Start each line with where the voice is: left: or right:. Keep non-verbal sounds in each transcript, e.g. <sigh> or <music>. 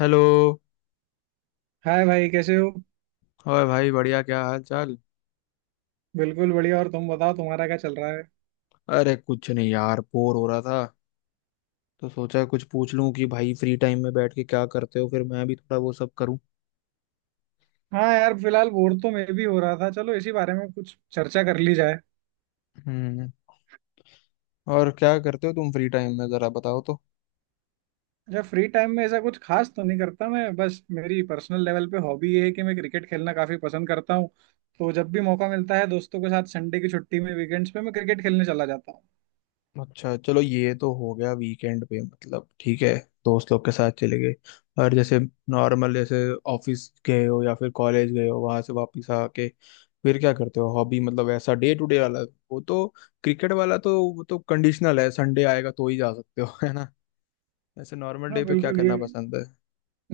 left: Hello.
right: Hi भाई, कैसे हो।
left: और भाई बढ़िया। क्या हाल चाल?
right: बिल्कुल बढ़िया। और तुम बताओ, तुम्हारा क्या चल रहा है।
left: अरे कुछ नहीं यार, बोर हो रहा था तो सोचा कुछ पूछ लूं कि भाई फ्री टाइम में बैठ के क्या करते हो, फिर मैं भी थोड़ा वो सब करूं।
right: हाँ यार, फिलहाल बोर तो मैं भी हो रहा था। चलो इसी बारे में कुछ चर्चा कर ली जाए।
left: हम्म। और क्या करते हो तुम फ्री टाइम में, जरा बताओ तो।
right: अच्छा, फ्री टाइम में ऐसा कुछ खास तो नहीं करता मैं। बस मेरी पर्सनल लेवल पे हॉबी ये है कि मैं क्रिकेट खेलना काफी पसंद करता हूँ। तो जब भी मौका मिलता है दोस्तों के साथ संडे की छुट्टी में वीकेंड्स पे मैं क्रिकेट खेलने चला जाता हूँ।
left: अच्छा, चलो ये तो हो गया वीकेंड पे, मतलब ठीक है। दोस्त लोग के साथ चले गए, और जैसे नॉर्मल, जैसे ऑफिस गए हो या फिर कॉलेज गए हो, वहां से वापस आके फिर क्या करते हो हॉबी, मतलब ऐसा डे टू डे वाला। वो तो क्रिकेट वाला तो वो तो कंडीशनल है, संडे आएगा तो ही जा सकते हो <laughs> है ना? ऐसे नॉर्मल
right: हाँ
left: डे पे क्या
right: बिल्कुल ये।
left: करना पसंद है?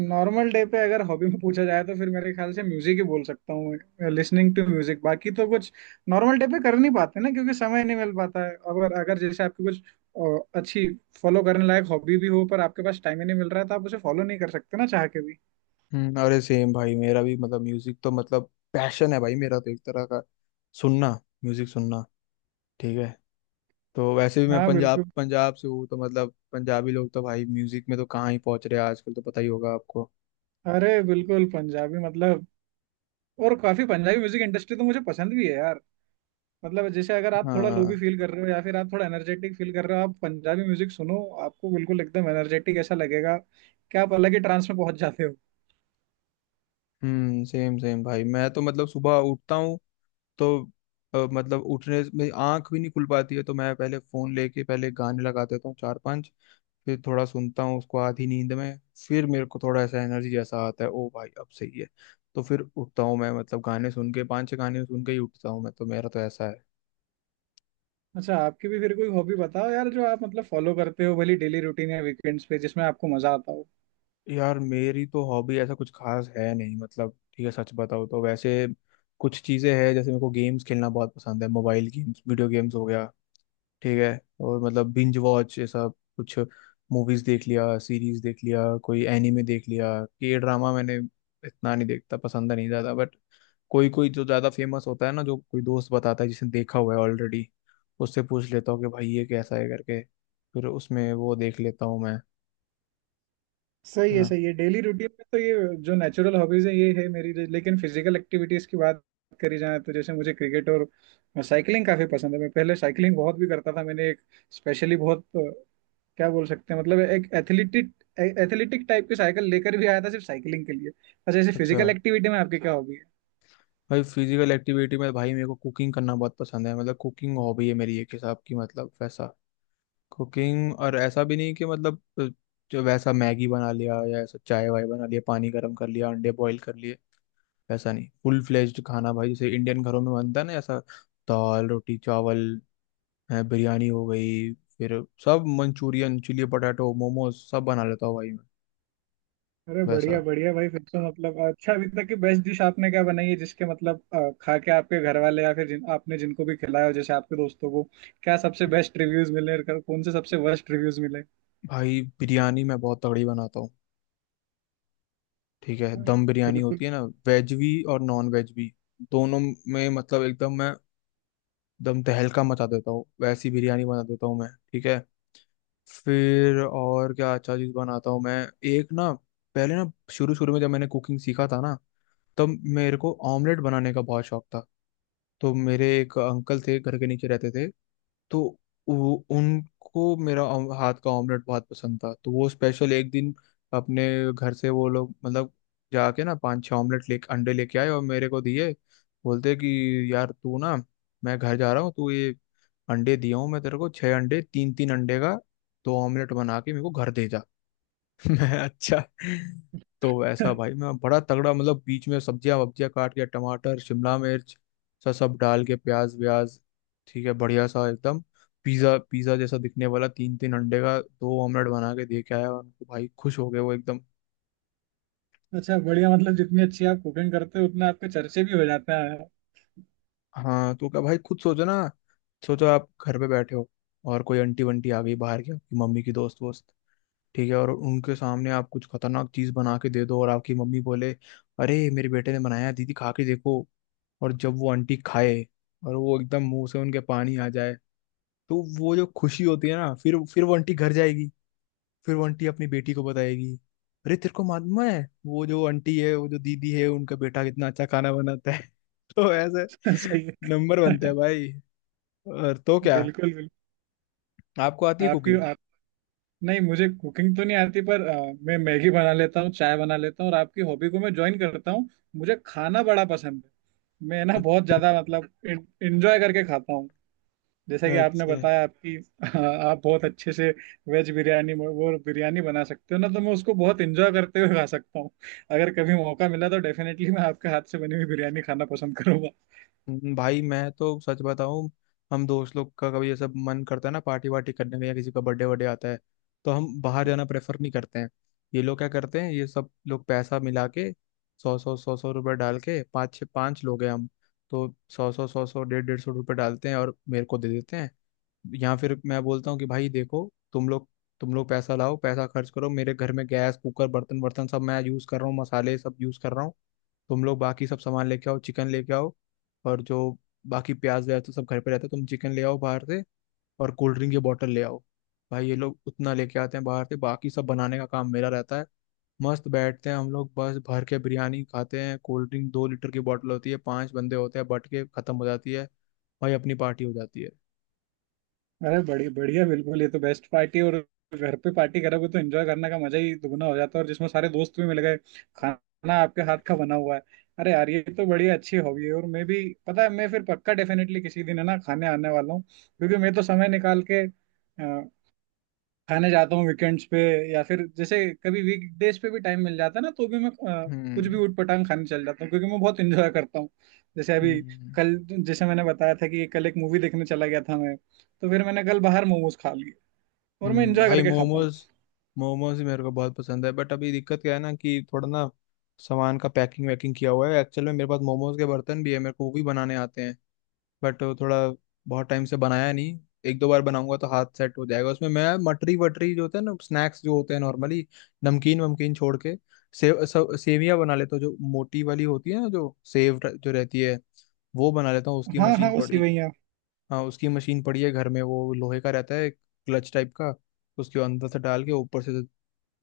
right: नॉर्मल डे पे अगर हॉबी में पूछा जाए तो फिर मेरे ख्याल से म्यूजिक ही बोल सकता हूँ, लिसनिंग टू म्यूजिक। बाकी तो कुछ नॉर्मल डे पे कर नहीं पाते ना, क्योंकि समय नहीं मिल पाता है। अगर अगर जैसे आपकी कुछ अच्छी फॉलो करने लायक हॉबी भी हो पर आपके पास टाइम ही नहीं मिल रहा है तो आप उसे फॉलो नहीं कर सकते ना, चाह के भी।
left: हम्म। अरे सेम भाई, मेरा भी मतलब म्यूजिक तो मतलब पैशन है भाई मेरा, तो एक तरह का सुनना, म्यूजिक सुनना, ठीक है। तो वैसे भी मैं
right: हाँ
left: पंजाब
right: बिल्कुल।
left: पंजाब से हूँ तो मतलब पंजाबी लोग तो भाई म्यूजिक में तो कहाँ ही पहुंच रहे हैं आजकल, तो पता ही होगा आपको।
right: अरे बिल्कुल पंजाबी मतलब। और काफी पंजाबी म्यूजिक इंडस्ट्री तो मुझे पसंद भी है यार। मतलब जैसे अगर आप थोड़ा लो भी
left: हाँ।
right: फील कर रहे हो या फिर आप थोड़ा एनर्जेटिक फील कर रहे हो, आप पंजाबी म्यूजिक सुनो। आपको बिल्कुल एकदम एनर्जेटिक ऐसा लगेगा। क्या आप अलग ही ट्रांस में पहुंच जाते हो।
left: हम्म, सेम सेम भाई, मैं तो मतलब सुबह उठता हूँ तो मतलब उठने में आंख भी नहीं खुल पाती है, तो मैं पहले फोन लेके पहले गाने लगा देता हूँ चार पांच। फिर थोड़ा सुनता हूँ उसको आधी नींद में, फिर मेरे को थोड़ा ऐसा एनर्जी जैसा आता है, ओ भाई अब सही है। तो फिर उठता हूँ मैं, मतलब गाने सुन के पांच छह गाने सुन के ही उठता हूँ मैं, तो मेरा तो ऐसा है।
right: अच्छा, आपकी भी फिर कोई हॉबी बताओ यार, जो आप मतलब फॉलो करते हो भली डेली रूटीन या वीकेंड्स पे जिसमें आपको मजा आता हो।
left: यार, मेरी तो हॉबी ऐसा कुछ खास है नहीं, मतलब ठीक है, सच बताओ तो वैसे कुछ चीज़ें हैं, जैसे मेरे को गेम्स खेलना बहुत पसंद है, मोबाइल गेम्स वीडियो गेम्स हो गया, ठीक है। और मतलब बिंज वॉच ये सब कुछ, मूवीज देख लिया, सीरीज देख लिया, कोई एनीमे देख लिया, के ड्रामा मैंने इतना नहीं देखता, पसंद नहीं ज़्यादा, बट कोई कोई जो ज़्यादा फेमस होता है ना, जो कोई दोस्त बताता है जिसने देखा हुआ है ऑलरेडी, उससे पूछ लेता हूँ कि भाई ये कैसा है करके, फिर उसमें वो देख लेता हूँ मैं।
right: सही
left: है
right: है,
left: ना?
right: सही है। डेली रूटीन में तो ये जो नेचुरल हॉबीज है ये है मेरी। लेकिन फिजिकल एक्टिविटीज की बात करी जाए तो जैसे मुझे क्रिकेट और साइकिलिंग काफी पसंद है। मैं पहले साइकिलिंग बहुत भी करता था। मैंने एक स्पेशली बहुत क्या बोल सकते हैं, मतलब एक एथलेटिक एथलेटिक टाइप की साइकिल लेकर भी आया था सिर्फ साइकिलिंग के लिए। अच्छा जैसे फिजिकल
left: अच्छा।
right: एक्टिविटी में आपकी क्या हॉबी है?
left: भाई फिजिकल एक्टिविटी में भाई मेरे को कुकिंग करना बहुत पसंद है, मतलब कुकिंग हॉबी है मेरी एक हिसाब की, मतलब वैसा कुकिंग, और ऐसा भी नहीं कि मतलब जो वैसा मैगी बना लिया या ऐसा चाय वाय बना लिया, पानी गर्म कर लिया, अंडे बॉईल कर लिए, वैसा नहीं, फुल फ्लेज्ड खाना, भाई जैसे इंडियन घरों में बनता है ना ऐसा, दाल रोटी चावल, है, बिरयानी हो गई, फिर सब मंचूरियन चिली पटाटो मोमोज सब बना लेता हूँ भाई मैं।
right: अरे बढ़िया
left: वैसा
right: बढ़िया भाई, फिर तो मतलब अच्छा, अभी तक की बेस्ट डिश आपने क्या बनाई है जिसके मतलब खा के आपके घर वाले या फिर जिनको भी खिलाया हो जैसे आपके दोस्तों को, क्या सबसे बेस्ट रिव्यूज मिले और कौन से सबसे वर्स्ट रिव्यूज मिले।
left: भाई बिरयानी मैं बहुत तगड़ी बनाता हूँ, ठीक है, दम बिरयानी
right: बिल्कुल।
left: होती है ना, वेज भी और नॉन वेज भी, दोनों में मतलब एकदम मैं दम तहलका मचा देता हूँ, वैसी बिरयानी बना देता हूँ मैं, ठीक है। फिर और क्या अच्छा चीज़ बनाता हूँ मैं। एक ना, पहले ना शुरू शुरू में जब मैंने कुकिंग सीखा था ना, तब मेरे को ऑमलेट बनाने का बहुत शौक था। तो मेरे एक अंकल थे, घर के नीचे रहते थे, तो वो उनको मेरा हाथ का ऑमलेट बहुत पसंद था। तो वो स्पेशल एक दिन अपने घर से वो लोग मतलब जाके ना पांच छह ऑमलेट ले, अंडे लेके आए और मेरे को दिए, बोलते कि यार तू ना, मैं घर जा रहा हूँ, तू ये अंडे दिया हूँ मैं तेरे को छह अंडे, तीन तीन अंडे का दो ऑमलेट बना के मेरे को घर दे जा। <laughs> अच्छा, तो वैसा भाई
right: <laughs>
left: मैं बड़ा तगड़ा मतलब बीच में सब्जियां वब्जियां काट के, टमाटर शिमला मिर्च सब सब डाल के, प्याज व्याज, ठीक है, बढ़िया सा एकदम पिज्जा पिज्जा जैसा दिखने वाला, तीन तीन अंडे का दो ऑमलेट बना के दे के आया उनको, भाई खुश हो गए वो एकदम।
right: अच्छा बढ़िया, मतलब जितनी अच्छी आप कुकिंग करते हो उतना आपके चर्चे भी हो जाते हैं।
left: हाँ तो क्या भाई, खुद सोचो ना, सोचो आप घर पे बैठे हो, और कोई आंटी वंटी आ गई बाहर की, आपकी मम्मी की दोस्त वोस्त, ठीक है, और उनके सामने आप कुछ खतरनाक चीज बना के दे दो और आपकी मम्मी बोले, अरे मेरे बेटे ने बनाया है, दीदी खा के देखो, और जब वो आंटी खाए और वो एकदम मुंह से उनके पानी आ जाए, तो वो जो खुशी होती है ना, फिर वो आंटी घर जाएगी, फिर वो आंटी अपनी बेटी को बताएगी, अरे तेरे को मालूम है, वो जो आंटी है, वो जो दीदी है, उनका बेटा कितना अच्छा खाना बनाता है। <laughs> तो ऐसे
right: <laughs> सही
left: नंबर बनते
right: है।
left: हैं
right: <laughs>
left: भाई। और तो क्या,
right: बिल्कुल बिल्कुल।
left: आपको आती है
right: आपकी
left: कुकिंग?
right: आप नहीं, मुझे कुकिंग तो नहीं आती पर मैं मैगी बना लेता हूँ, चाय बना लेता हूँ और आपकी हॉबी को मैं ज्वाइन करता हूँ। मुझे खाना बड़ा पसंद है। मैं ना बहुत ज्यादा मतलब <laughs> एंजॉय करके खाता हूँ। जैसे कि आपने
left: अच्छा।
right: बताया आपकी <laughs> आप बहुत अच्छे से वेज बिरयानी वो बिरयानी बना सकते हो ना, तो मैं उसको बहुत एंजॉय करते हुए खा सकता हूँ। अगर कभी मौका मिला तो डेफिनेटली मैं आपके हाथ से बनी हुई बिरयानी खाना पसंद
left: भाई मैं तो सच बताऊं, हम दोस्त लोग का कभी ऐसा मन करता है ना पार्टी वार्टी करने का, या किसी का बर्थडे वर्डे आता है, तो हम बाहर जाना प्रेफर नहीं करते हैं। ये लोग क्या करते हैं, ये सब लोग पैसा मिला के सौ सौ सौ सौ रुपये डाल के, पाँच छः पाँच लोग हैं हम, तो सौ सौ सौ सौ डेढ़ डेढ़ सौ रुपये डालते हैं और मेरे को दे देते हैं, या फिर मैं बोलता हूँ कि भाई देखो तुम लोग पैसा लाओ, पैसा खर्च करो, मेरे घर में गैस कुकर बर्तन वर्तन सब मैं यूज़ कर रहा हूँ, मसाले सब यूज़ कर रहा हूँ, तुम लोग बाकी सब सामान लेके आओ, चिकन लेके आओ, और जो बाकी प्याज व्याज तो सब घर पे रहता है, तुम चिकन ले आओ बाहर से और कोल्ड ड्रिंक की बॉटल ले आओ, भाई ये लोग उतना लेके आते हैं बाहर से, बाकी सब बनाने का काम मेरा रहता है। मस्त बैठते हैं हम लोग, बस भर के बिरयानी खाते हैं, कोल्ड ड्रिंक 2 लीटर की बॉटल होती है, पांच बंदे होते हैं, बट के खत्म हो जाती है, भाई अपनी पार्टी हो जाती है।
right: अरे बढ़िया बढ़िया, बिल्कुल ये तो बेस्ट पार्टी। और घर पे पार्टी करोगे तो एंजॉय करने का मजा ही दुगना हो जाता है, और जिसमें सारे दोस्त भी मिल गए, खाना आपके हाथ का बना हुआ है। अरे यार, ये तो बढ़िया अच्छी हॉबी है। और मैं भी, पता है, मैं फिर पक्का डेफिनेटली किसी दिन है ना खाने आने वाला हूँ, क्योंकि मैं तो समय निकाल के खाने जाता हूँ वीकेंड्स पे। या फिर जैसे कभी वीकडेज पे भी टाइम मिल जाता है ना तो भी मैं अ, कुछ
left: हम्म।
right: भी ऊटपटांग खाने चल जाता हूँ, क्योंकि मैं बहुत इंजॉय करता हूँ। जैसे अभी
left: हम्म।
right: कल जैसे मैंने बताया था कि कल एक मूवी देखने चला गया था मैं, तो फिर मैंने कल बाहर मोमोज खा लिए और मैं
left: हम्म।
right: इंजॉय
left: भाई
right: करके खाता हूँ।
left: मोमोज, मोमोज भी मेरे को बहुत पसंद है, बट अभी दिक्कत क्या है ना कि थोड़ा ना सामान का पैकिंग वैकिंग किया हुआ है, एक्चुअल में मेरे पास मोमोज के बर्तन भी है, मेरे को वो भी बनाने आते हैं, बट वो थोड़ा बहुत टाइम से बनाया नहीं, एक दो बार बनाऊंगा तो हाथ सेट हो जाएगा। उसमें मैं मटरी वटरी जो होते हैं ना, स्नैक्स जो होते हैं नॉर्मली नमकीन वमकीन छोड़ के, सेव, सब सेवियां बना लेता हूँ, जो मोटी वाली होती है ना, जो सेव जो रहती है, वो बना लेता हूँ, उसकी
right: हाँ हाँ,
left: मशीन
right: वो
left: पड़ी।
right: सिवैया।
left: हाँ, उसकी मशीन पड़ी है घर में, वो लोहे का रहता है क्लच टाइप का, उसके अंदर से डाल के ऊपर से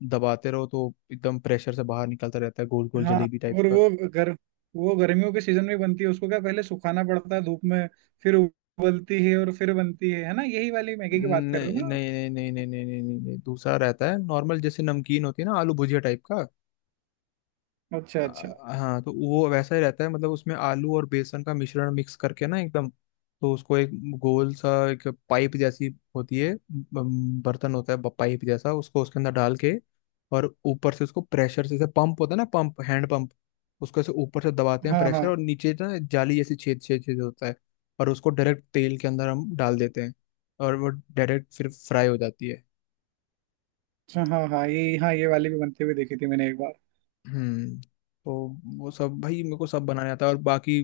left: दबाते रहो तो एकदम प्रेशर से बाहर निकलता रहता है गोल गोल
right: हाँ,
left: जलेबी टाइप
right: और
left: का।
right: गर वो गर्मियों के सीजन में बनती है। उसको क्या पहले सुखाना पड़ता है धूप में, फिर उबलती है और फिर बनती है। है ना, यही वाली मैगी की बात कर रहे हो
left: नहीं
right: ना आप?
left: नहीं नहीं नहीं नहीं नहीं नहीं नहीं नहीं, दूसरा रहता है नॉर्मल, जैसे नमकीन होती है ना आलू भुजिया टाइप का।
right: अच्छा अच्छा।
left: हाँ, तो वो वैसा ही रहता है, मतलब उसमें आलू और बेसन का मिश्रण मिक्स करके ना एकदम, तो उसको एक गोल सा एक पाइप जैसी होती है, बर्तन होता है पाइप जैसा, उसको उसके अंदर डाल के और ऊपर से उसको प्रेशर से, जैसे पंप होता है ना, पंप हैंड पंप, उसको ऐसे ऊपर से दबाते हैं
right: हाँ
left: प्रेशर,
right: हाँ।
left: और नीचे ना जाली जैसी छेद छेद छेद होता है, और उसको डायरेक्ट तेल के अंदर हम डाल देते हैं, और वो डायरेक्ट फिर फ्राई हो जाती है।
right: अच्छा, हाँ हाँ ये, हाँ ये वाली भी बनते हुए देखी थी मैंने एक बार।
left: हम्म। तो वो सब भाई मेरे को सब बनाने आता है, और बाकी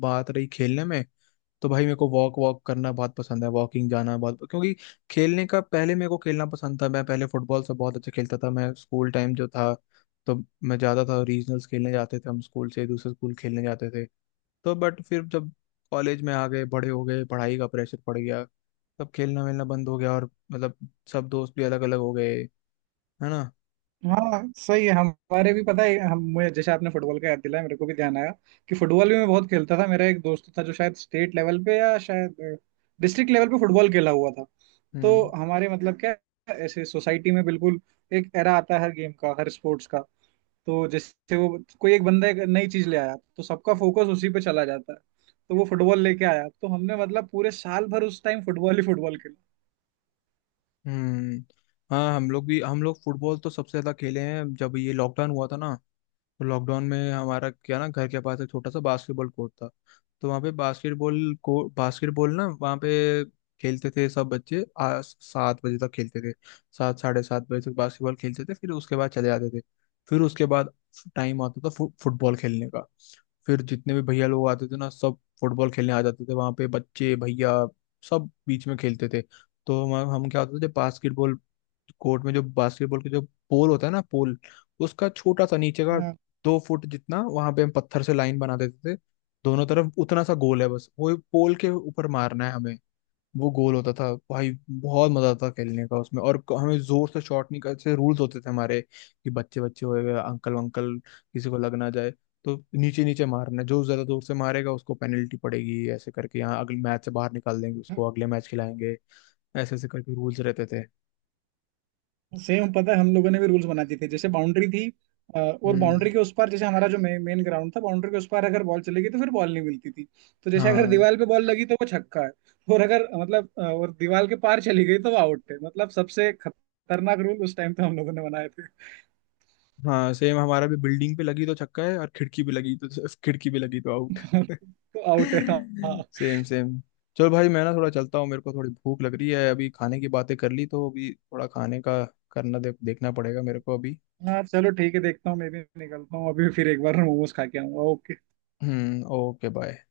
left: बात रही खेलने में, तो भाई मेरे को वॉक वॉक करना बहुत पसंद है, वॉकिंग जाना बहुत, क्योंकि खेलने का, पहले मेरे को खेलना पसंद था, मैं पहले फुटबॉल से बहुत अच्छा खेलता था मैं, स्कूल टाइम जो था, तो मैं जाता था, रीजनल्स खेलने जाते थे हम, स्कूल से दूसरे स्कूल खेलने जाते थे तो, बट फिर जब कॉलेज में आ गए, बड़े हो गए, पढ़ाई का प्रेशर पड़ गया, तब खेलना वेलना बंद हो गया, और मतलब सब दोस्त भी अलग अलग हो गए, है ना?
right: हाँ सही है, हमारे भी, पता है हम, मुझे जैसे आपने फुटबॉल का याद दिलाया मेरे को भी ध्यान आया कि फुटबॉल भी मैं बहुत खेलता था। मेरा एक दोस्त था जो शायद स्टेट लेवल पे या शायद डिस्ट्रिक्ट लेवल पे फुटबॉल खेला हुआ था। तो
left: हम्म।
right: हमारे मतलब क्या है, ऐसे सोसाइटी में बिल्कुल एक एरा आता है हर गेम का, हर स्पोर्ट्स का। तो जैसे वो कोई एक बंदा एक नई चीज ले आया तो सबका फोकस उसी पे चला जाता है। तो वो फुटबॉल लेके आया तो हमने मतलब पूरे साल भर उस टाइम फुटबॉल ही फुटबॉल खेला।
left: हम्म। हाँ हम लोग भी, हम लोग फुटबॉल तो सबसे ज्यादा खेले हैं जब ये लॉकडाउन हुआ था ना, तो लॉकडाउन में हमारा क्या ना, घर के पास एक छोटा सा बास्केटबॉल कोर्ट था, तो वहाँ पे बास्केटबॉल को बास्केटबॉल ना वहाँ पे खेलते थे सब बच्चे, 7 बजे तक खेलते थे, सात 7:30 बजे तक बास्केटबॉल खेलते थे, फिर उसके बाद चले जाते थे, फिर उसके बाद टाइम आता था फुटबॉल खेलने का, फिर जितने भी भैया लोग आते थे ना, सब फुटबॉल खेलने आ जाते थे वहाँ पे, बच्चे भैया सब बीच में खेलते थे। तो हम क्या होता था, जब बास्केटबॉल कोर्ट में जो बास्केटबॉल के जो पोल होता है ना पोल, उसका छोटा सा नीचे का
right: हाँ
left: 2 फुट जितना, वहां पे हम पत्थर से लाइन बना देते थे दोनों तरफ, उतना सा गोल है, बस वो पोल के ऊपर मारना है हमें, वो गोल होता था भाई, बहुत मजा आता था खेलने का उसमें। और हमें जोर से शॉट नहीं करते, रूल्स होते थे हमारे कि बच्चे बच्चे हो गए, अंकल वंकल किसी को लग ना जाए, तो नीचे नीचे मारना है। जो ज्यादा दूर से मारेगा उसको पेनल्टी पड़ेगी, ऐसे करके, यहाँ अगले मैच से बाहर निकाल देंगे उसको, अगले मैच खिलाएंगे, ऐसे ऐसे करके रूल्स रहते थे।
right: सेम, पता है हम लोगों ने भी रूल्स बना दिए थे। जैसे बाउंड्री थी, और
left: हम्म।
right: बाउंड्री के उस पार, जैसे हमारा जो मेन ग्राउंड था, बाउंड्री के उस पार अगर बॉल चली गई तो फिर बॉल नहीं मिलती थी। तो जैसे अगर
left: हाँ
right: दीवार पे बॉल लगी तो वो छक्का है। और अगर मतलब और दीवार के पार चली गई तो वो आउट है। मतलब सबसे खतरनाक रूल उस टाइम पे हम लोगों ने बनाए थे।
left: हाँ, सेम हमारा भी, बिल्डिंग पे लगी तो छक्का है और खिड़की पे लगी तो आउट।
right: <laughs> तो आउट है हाँ।
left: Same same. चलो भाई मैं ना थोड़ा चलता हूँ, मेरे को थोड़ी भूख लग रही है, अभी खाने की बातें कर ली तो अभी थोड़ा खाने का करना देख देखना पड़ेगा मेरे को अभी।
right: हाँ चलो ठीक है, देखता हूँ मैं भी निकलता हूँ अभी, फिर एक बार मोमोज खा के आऊंगा। ओके।
left: Hmm, okay bye.